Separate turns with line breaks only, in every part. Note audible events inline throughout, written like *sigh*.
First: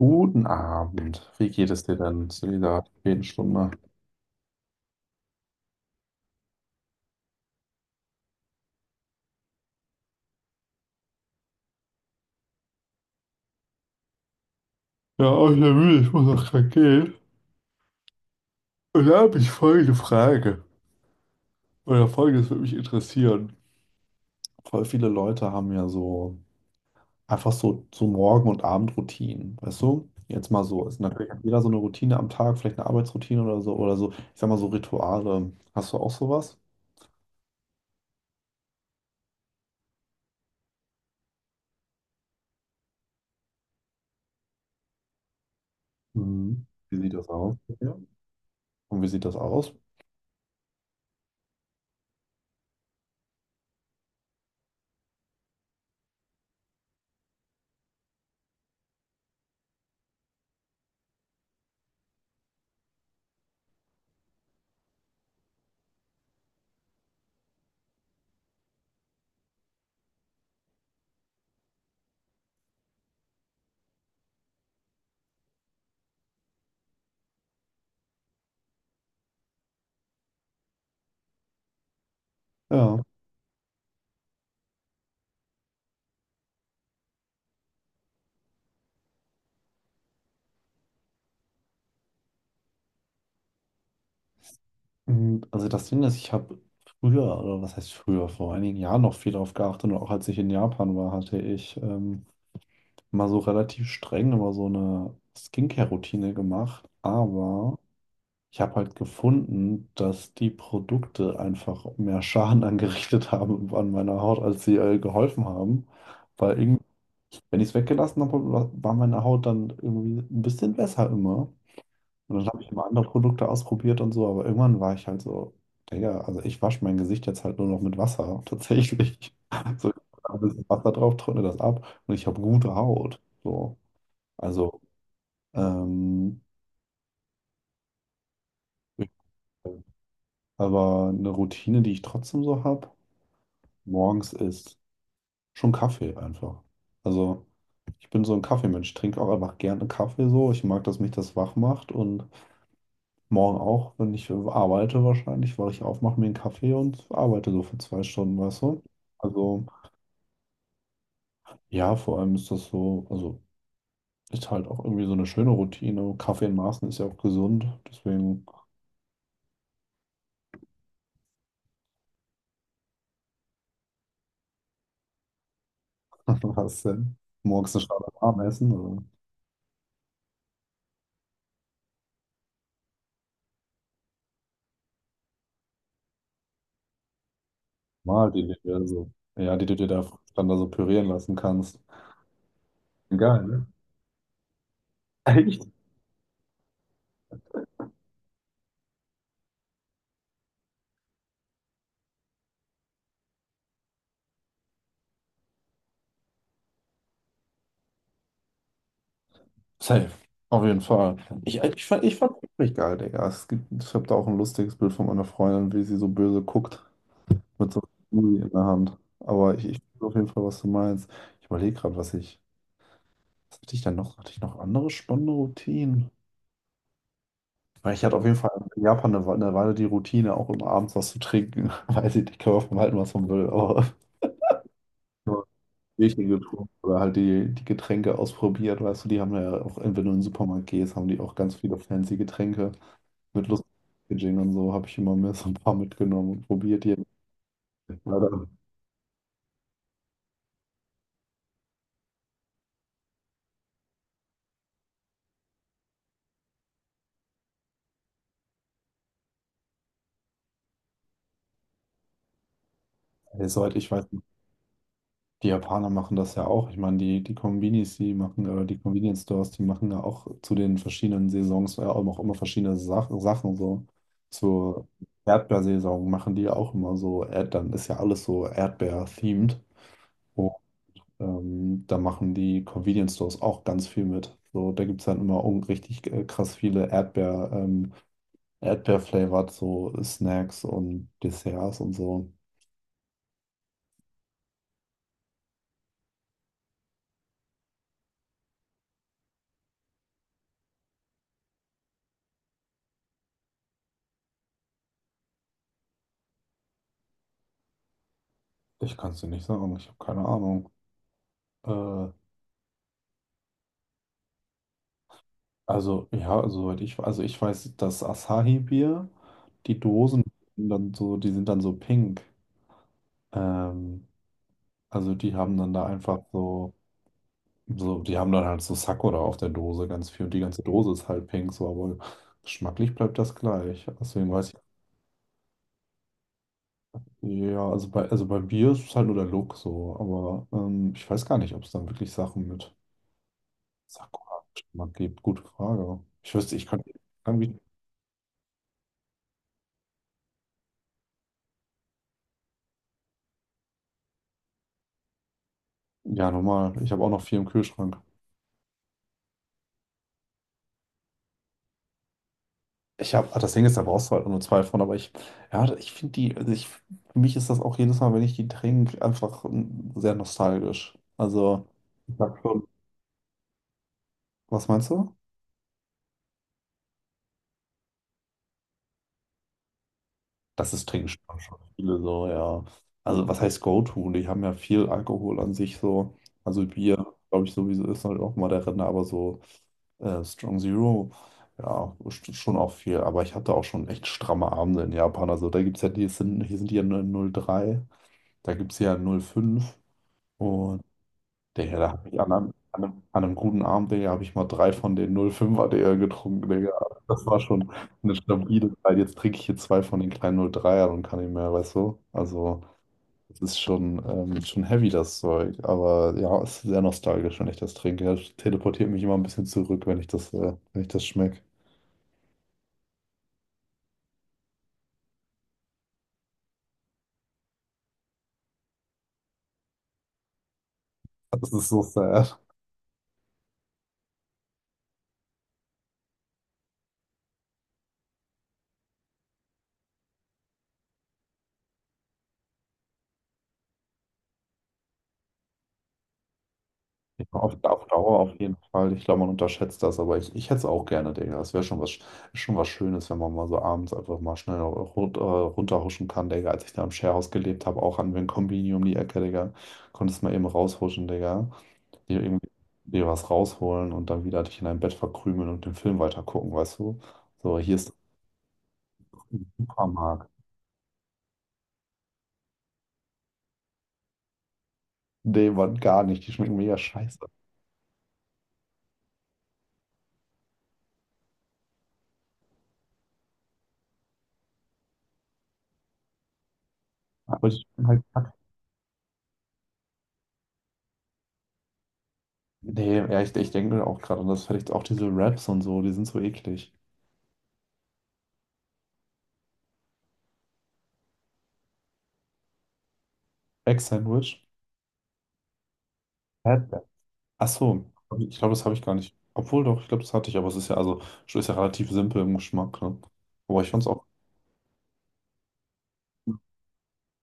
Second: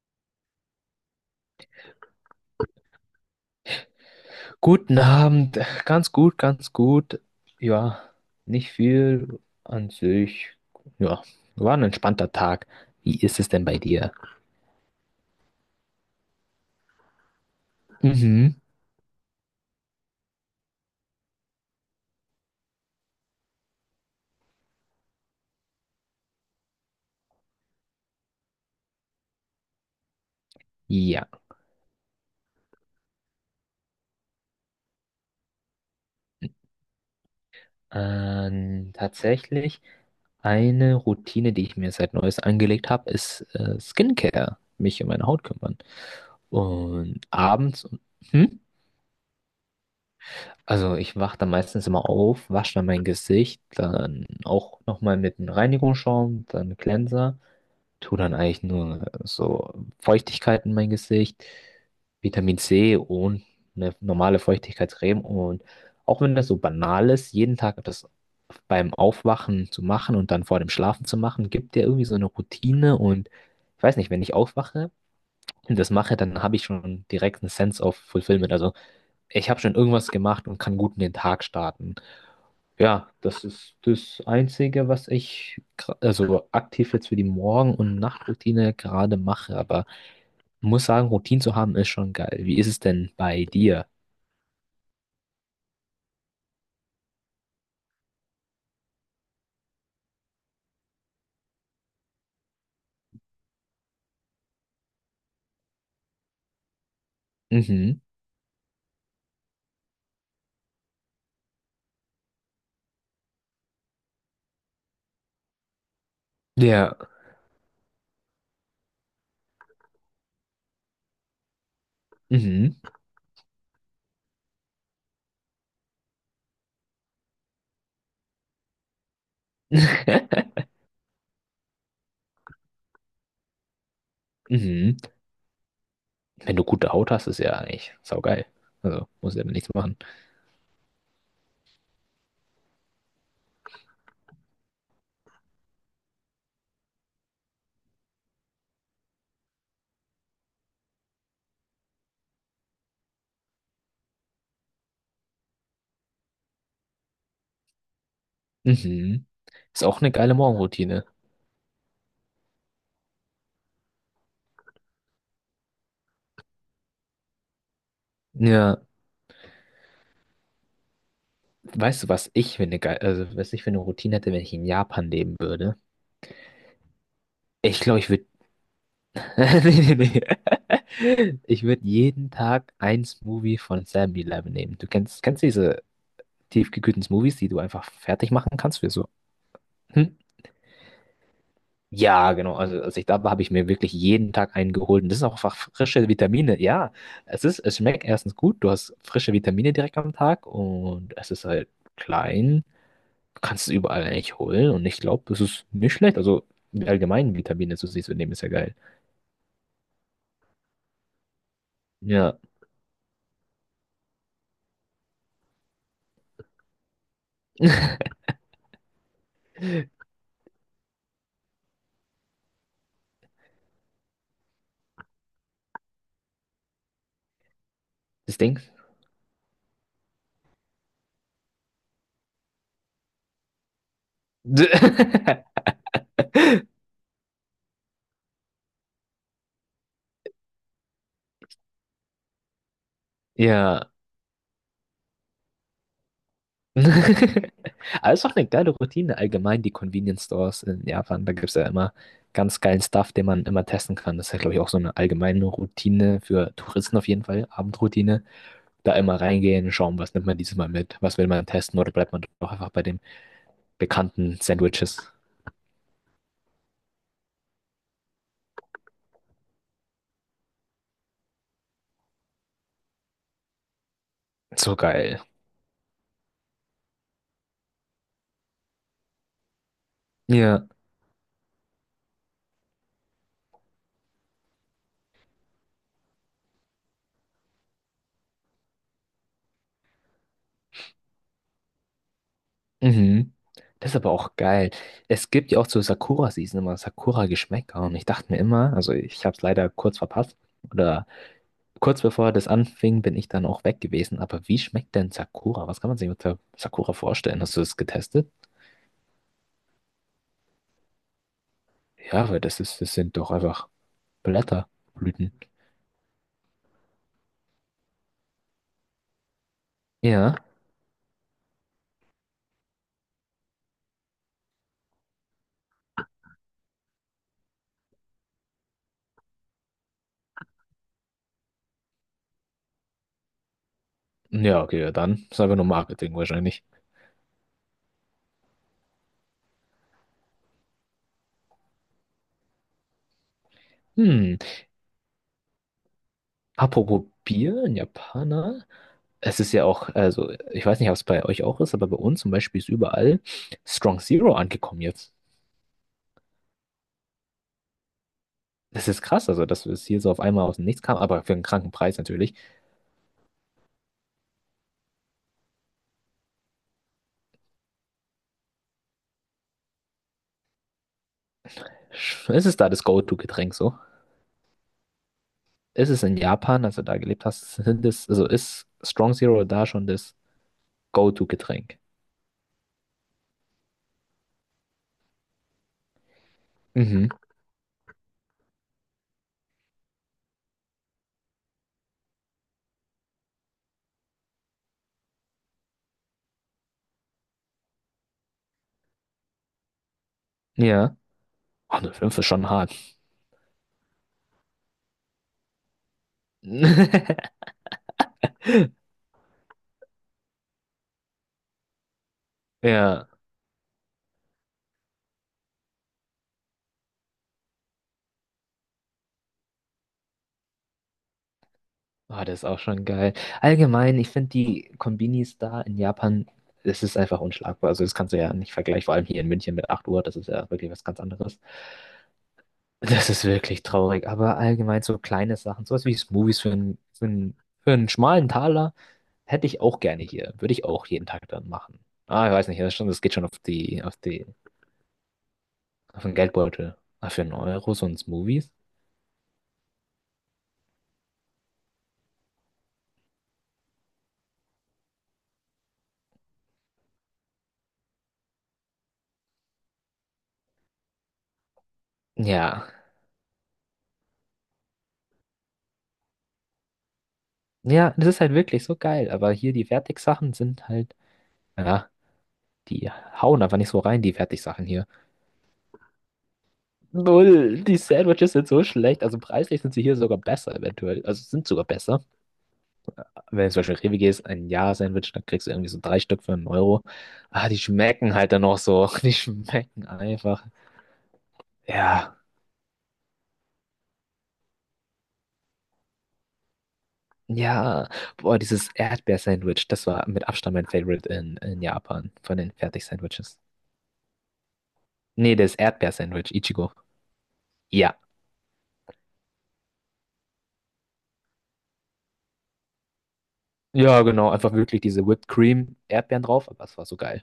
Guten Abend. Wie geht es dir denn zu dieser späten Stunde?
Guten Abend, ganz gut, ganz gut. Ja, nicht viel an sich. Ja, war ein entspannter Tag. Wie ist es denn bei dir?
Ja, auch sehr müde, ich muss auch gleich gehen.
Mhm.
Und da habe ich folgende Frage. Oder folgendes würde mich interessieren. Voll viele Leute haben ja so einfach so Morgen- und Abendroutinen, weißt du? Jetzt mal so, ist
Ja,
natürlich hat jeder so eine Routine am Tag, vielleicht eine Arbeitsroutine oder so, ich sag mal so Rituale. Hast du auch sowas?
tatsächlich eine Routine, die ich mir seit Neues angelegt habe, ist Skincare, mich um meine Haut kümmern.
Mhm. Wie sieht
Und
das aus?
abends,
Ja.
hm?
Und wie sieht das aus?
Also ich wache dann meistens immer auf, wasche dann mein Gesicht, dann auch nochmal mit einem Reinigungsschaum, dann Cleanser. Tue dann eigentlich nur so Feuchtigkeit in mein Gesicht, Vitamin C und eine normale Feuchtigkeitscreme. Und auch wenn das so banal ist, jeden Tag das beim Aufwachen zu machen und dann vor dem Schlafen zu machen, gibt dir irgendwie so eine Routine. Und ich weiß nicht, wenn ich aufwache und das mache, dann habe ich schon direkt einen Sense of Fulfillment. Also ich habe schon irgendwas gemacht und kann gut in den Tag starten.
Ja.
Ja, das ist das Einzige, was ich also aktiv jetzt für die Morgen- und Nachtroutine gerade mache. Aber muss sagen, Routinen zu haben ist schon geil. Wie ist es denn bei dir?
Also das Ding ist, ich habe früher, oder was heißt früher, vor einigen Jahren noch viel darauf geachtet und auch als ich in Japan war, hatte ich mal so relativ streng immer so eine Skincare-Routine gemacht. Aber
Mhm.
ich habe halt gefunden, dass die Produkte einfach mehr Schaden *laughs* angerichtet haben an meiner Haut, als sie geholfen haben. Weil irgendwie,
Ja.
wenn ich es weggelassen habe, war meine Haut dann irgendwie ein bisschen besser immer. Und dann habe ich
Mhm.
immer andere Produkte ausprobiert und so, aber irgendwann war ich halt so, Digga, also ich wasche mein Gesicht jetzt halt nur noch mit Wasser, *laughs* tatsächlich. So, ich mach ein bisschen
*laughs*
Wasser drauf, trockne das ab und ich habe gute Haut. So, also,
Mhm.
ähm,
Wenn du gute Haut hast, ist ja eigentlich saugeil. Also muss ja nichts machen.
aber eine Routine, die ich trotzdem so habe, morgens ist schon Kaffee einfach. Also, ich bin so ein Kaffeemensch, trinke auch einfach gerne Kaffee so. Ich mag, dass mich das wach macht und Morgen auch, wenn ich arbeite wahrscheinlich, weil ich aufmache mir einen Kaffee und arbeite so für 2 Stunden, weißt du?
Mhm.
Also
Ist auch eine geile Morgenroutine.
ja, vor allem ist das so, also ist halt auch irgendwie so eine schöne Routine. Kaffee in Maßen ist ja auch gesund, deswegen
Ja. Weißt du, was ich für eine Routine hätte, wenn ich in Japan leben würde?
*laughs* was denn? Morgens
Ich
eine
glaube,
Schale
ich würde
warm essen also
*laughs* Nee, nee, nee. *laughs* Ich würde jeden Tag ein Smoothie von 7-Eleven nehmen. Kennst du diese tiefgekühlten Smoothies, die du einfach
mal
fertig
die du
machen kannst
dir
für so.
so, ja, die du dir da
Hm?
dann da so pürieren lassen kannst.
Ja, genau. Also als ich da war, habe
Geil,
ich
ne?
mir wirklich jeden Tag einen geholt. Und das sind auch einfach
Echt?
frische Vitamine. Ja, es ist, es schmeckt erstens gut. Du hast frische Vitamine direkt am Tag und es ist halt klein. Du kannst es überall eigentlich holen. Und ich glaube, das ist nicht schlecht. Also allgemein Vitamine zu sich zu nehmen, ist ja geil.
Safe. Auf jeden Fall. Ich fand
Ja.
es wirklich geil, Digga. Es gibt, ich habe da auch ein lustiges Bild von meiner Freundin, wie sie so böse guckt. Mit so
*laughs*
einem Gummi in der Hand. Aber ich weiß auf jeden Fall, was du meinst. Ich überlege gerade, was ich. Was hatte ich denn noch? Hatte ich noch andere spannende Routinen? Weil ich hatte auf jeden
Das
Fall
Ding.
in Japan eine Weile die Routine, auch immer abends was zu trinken. *laughs* Weiß ich nicht, kann man von halten, was man will, aber *laughs* nur
*laughs*
Bierchen getrunken oder halt die Getränke ausprobiert. Weißt du, die haben ja auch, wenn du in den Supermarkt gehst, haben die auch ganz viele fancy Getränke mit Lust.
Ja.
Packaging und so habe ich immer mehr so ein paar mitgenommen und probiert hier.
*laughs* Aber es ist auch eine
Leider,
geile Routine allgemein, die Convenience Stores in Japan. Da gibt es ja immer ganz geilen Stuff, den man immer testen kann. Das ist ja, glaube ich, auch so eine allgemeine Routine für Touristen auf jeden Fall, Abendroutine. Da immer reingehen, schauen, was nimmt man dieses Mal mit, was will man testen oder bleibt man doch einfach bei den
ey, soweit ich weiß,
bekannten Sandwiches.
die Japaner machen das ja auch. Ich meine, die Kombinis, die machen, oder die Convenience Stores, die machen ja auch zu den verschiedenen Saisons ja auch noch immer verschiedene Sachen so.
So
Zur
geil.
Erdbeersaison machen die ja auch immer so, Erd dann ist ja alles so Erdbeer-themed. Und
Ja.
da machen die Convenience Stores auch ganz viel mit. So, da gibt es dann immer richtig krass viele Erdbeer-flavored so Snacks und Desserts und so.
Mhm. Das ist aber auch geil. Es gibt ja auch zur Sakura-Season immer Sakura-Geschmäcker und ich dachte mir immer, also ich habe es leider kurz verpasst oder kurz bevor das anfing, bin ich dann auch weg gewesen. Aber wie schmeckt denn Sakura? Was kann man sich unter Sakura vorstellen? Hast du das getestet?
Ich kann es dir nicht sagen, ich habe keine Ahnung. Äh,
Ja, weil das ist, das sind doch einfach Blätter, Blüten.
Also, ja, also, soweit ich, also ich weiß, das Asahi-Bier, die Dosen
Ja.
sind dann so pink. Ähm, also die haben dann da einfach so, die haben dann halt so Sakura auf der Dose ganz viel und die ganze Dose ist halt pink, so, aber geschmacklich bleibt das gleich. Deswegen weiß ich,
Ja, okay, ja, dann ist einfach nur Marketing wahrscheinlich.
ja, also bei Bier ist es halt nur der Look so, aber ich weiß gar nicht, ob es dann wirklich Sachen mit
Hm.
Sakura-Geschmack gibt. Gute Frage. Ich wüsste, ich könnte
Apropos
irgendwie,
Bier, ein Japaner. Es ist ja auch, also ich weiß nicht, ob es bei euch auch ist, aber bei uns zum Beispiel ist überall Strong Zero angekommen jetzt.
ja, normal, ich habe auch noch viel im Kühlschrank.
Das ist krass, also dass es hier so auf einmal aus dem Nichts kam, aber für einen kranken Preis natürlich.
Ich habe, das Ding ist, da brauchst du halt nur zwei von, aber ich, ja, ich finde die, also ich, für mich ist das auch jedes Mal, wenn ich die trinke, einfach sehr nostalgisch. Also, ich sag
Es ist
schon,
da das Go-To-Getränk so.
was meinst du?
Ist es in Japan, als du da gelebt hast, sind es, also ist Strong Zero da schon das
Das ist trinken schon
Go-To-Getränk?
viele so, ja. Also, was heißt Go-To? Die haben ja viel Alkohol an sich so. Also, Bier,
Mhm.
glaube ich, sowieso ist halt auch mal der Renner, aber so Strong Zero, ja, schon auch viel. Aber ich hatte auch schon echt stramme Abende in Japan. Also, da gibt es ja, hier sind die ja 0,3, da gibt es ja 0,5. Und
Ja. Oh,
Digga, da
eine
habe
fünf
ich
ist
an einem,
schon hart.
an einem, an einem guten Abend, Digga, habe ich mal drei von den 0,5er, Digga, getrunken, Digga. Das war
*laughs*
schon eine stabile Zeit. Jetzt trinke ich hier zwei von den kleinen 0,3ern und kann nicht mehr, weißt du? Also,
Ja.
es ist schon heavy, das Zeug. Aber ja, es ist sehr nostalgisch, wenn ich das trinke. Das teleportiert mich immer ein bisschen zurück, wenn ich das schmecke.
Oh, das ist auch schon geil. Allgemein, ich finde die Konbinis da in, Japan, das ist einfach unschlagbar. Also das kannst du ja nicht vergleichen, vor allem hier in München mit 8 Uhr, das ist ja wirklich was ganz anderes.
Das ist so sad.
Das ist wirklich traurig, aber allgemein so kleine Sachen, sowas wie Smoothies für einen schmalen Taler, hätte ich auch gerne hier. Würde ich auch jeden Tag dann machen. Ah, ich weiß nicht, das ist schon, das geht schon auf den Geldbeutel. Ah, für
Ja,
einen
Auf,
Euro
auf
so ein
Dauer auf
Smoothies?
jeden Fall. Ich glaube, man unterschätzt das, aber ich hätte es auch gerne, Digga. Es wäre schon was Schönes, wenn man mal so abends einfach mal schnell runterhuschen kann, Digga. Als ich da im Sharehouse gelebt habe, auch an den Kombini um die Ecke, Digga, konntest mal eben raushuschen, Digga. Dir irgendwie
Ja.
dir was rausholen und dann wieder dich in dein Bett verkrümeln und den Film weitergucken, weißt du? So, hier ist
Ja, das ist halt wirklich so geil, aber
der
hier die
Supermarkt.
Fertigsachen sind halt, ja, die hauen einfach nicht so rein, die Fertigsachen hier.
Nee, Mann, gar nicht. Die schmecken mega scheiße.
Null, die Sandwiches sind so schlecht, also preislich sind sie hier sogar besser eventuell, also sind sogar besser. Wenn du zum Beispiel in Rewe gehst, ein Ja-Sandwich, dann kriegst du irgendwie so drei Stück für 1 Euro.
Aber
Ah, die
die schmecken halt
schmecken
kacke.
halt dann noch so. *laughs* Die schmecken einfach. Ja.
Nee, ja, ich denke auch gerade, und das vielleicht auch diese Raps und so, die sind so eklig.
Ja. Boah, dieses Erdbeer-Sandwich, das war mit Abstand mein Favorite in Japan von den Fertig-Sandwiches.
Egg-Sandwich?
Nee, das Erdbeer-Sandwich, Ichigo.
Erdbeer. Ach so,
Ja.
ich glaube, das habe ich gar nicht. Obwohl doch, ich glaube, das hatte ich, aber es ist ja also schon ist ja relativ simpel im Geschmack, ne? Aber ich fand's
Ja,
auch.
genau. Einfach wirklich diese Whipped Cream, Erdbeeren drauf, aber es war so geil.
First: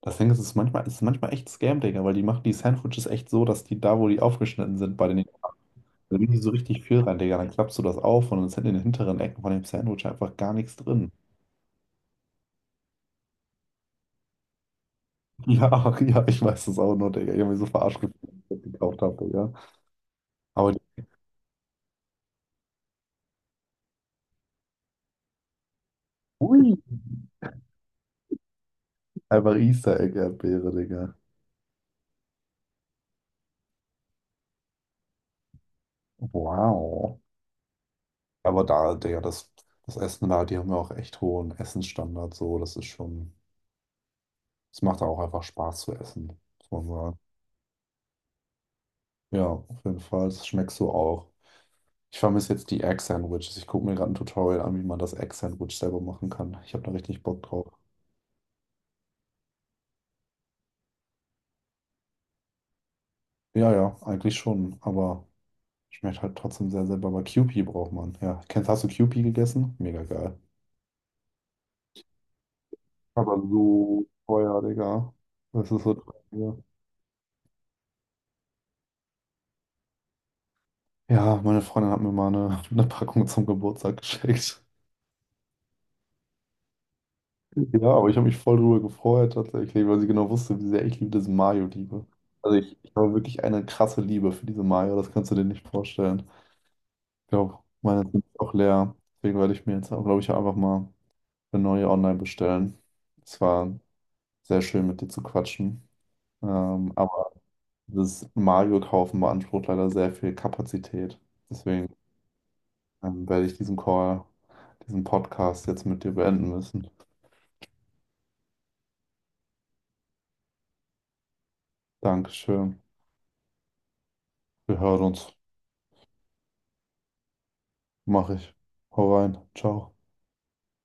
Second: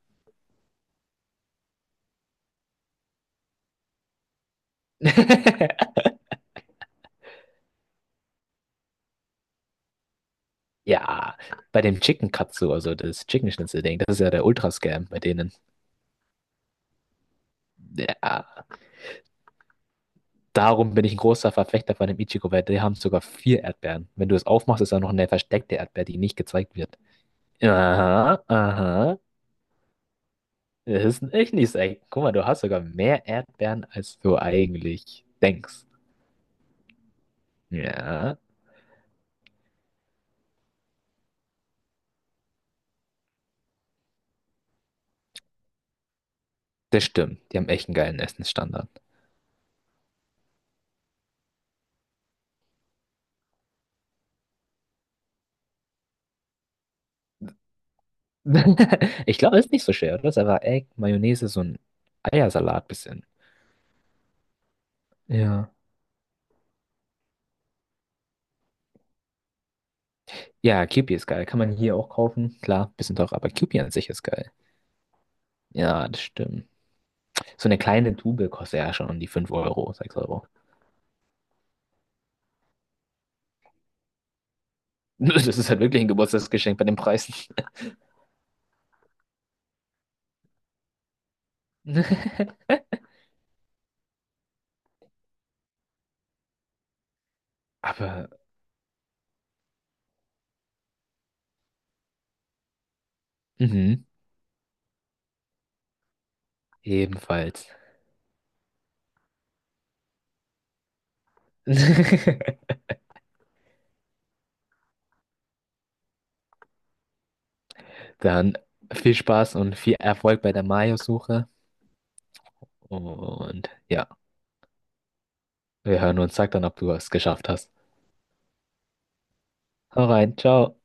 Das Ding ist, es ist manchmal echt Scam, Digga, weil die machen die Sandwiches echt so, dass die da, wo die aufgeschnitten sind, bei den.
*laughs*
Da legen die so richtig viel rein, Digga. Dann klappst du das auf und dann sind in den hinteren Ecken von dem Sandwich einfach gar nichts drin.
Ja, bei dem Chicken Katsu, also das Chicken Schnitzel Ding, das ist ja der Ultra-Scam bei denen.
Ja, *laughs* ja, ich weiß das auch nur, Digga. Ich habe mich so verarscht gefühlt, als ich
Ja.
das gekauft habe, Digga. Aber die,
Darum bin ich ein großer Verfechter von dem Ichigo, weil die haben sogar vier Erdbeeren. Wenn du es aufmachst, ist da noch eine versteckte Erdbeer, die nicht
ui,
gezeigt wird. Aha, aha.
einfach Easter Egg-Erdbeere,
Das
Digga.
ist ein Echnis, ey. Guck mal, du hast sogar mehr Erdbeeren, als du eigentlich denkst.
Wow.
Ja,
Aber da, das Essen da, die haben ja auch echt hohen Essensstandard, so, das ist schon, es macht auch einfach Spaß zu essen, muss man
das
sagen.
stimmt. Die haben echt einen geilen Essensstandard.
Ja, auf jeden Fall, das schmeckst du auch. Ich vermisse jetzt die Egg-Sandwiches. Ich gucke mir gerade ein Tutorial an, wie man das Egg-Sandwich selber machen kann. Ich habe da richtig Bock drauf.
*laughs* Ich glaube, das ist nicht so schwer, oder? Das ist einfach Egg, Mayonnaise, so ein Eiersalat bisschen.
Ja, ja, eigentlich schon, aber
Ja.
schmeckt halt trotzdem sehr selber. Aber Kewpie braucht man. Ja, hast du Kewpie gegessen? Mega geil.
Ja, Kewpie ist geil. Kann man hier auch kaufen. Klar, bisschen teurer,
Aber
aber Kewpie an
so
sich ist geil.
teuer, Digga. Das ist so
Ja, das
teuer.
stimmt. So eine kleine Tube kostet ja schon um die 5 Euro, 6 Euro. *laughs*
Ja, meine Freundin hat mir mal eine, *laughs* eine Packung zum Geburtstag geschenkt.
Das ist halt wirklich ein Geburtstagsgeschenk bei den Preisen.
Ja, aber ich habe mich voll drüber gefreut tatsächlich, weil sie genau wusste, wie sehr ich liebe diese Mayo liebe. Also
*laughs*
ich habe wirklich eine krasse Liebe für diese Mayo, das kannst du dir nicht vorstellen. Ich glaube, meine sind
Aber,
auch leer. Deswegen werde ich mir jetzt, glaube ich, einfach mal eine neue online bestellen. Es war
mhm,
sehr schön, mit dir zu quatschen. Aber
ebenfalls.
das Mayo-Kaufen beansprucht leider sehr viel Kapazität. Deswegen
*laughs*
dann werde ich diesen Call, diesen Podcast jetzt mit dir beenden müssen.
Dann viel Spaß und viel Erfolg bei der Mayo-Suche.
Dankeschön.
Und ja,
Wir hören uns.
wir hören uns. Sag dann, ob du es geschafft hast.
Mach ich. Hau rein. Ciao.
Hau rein, ciao.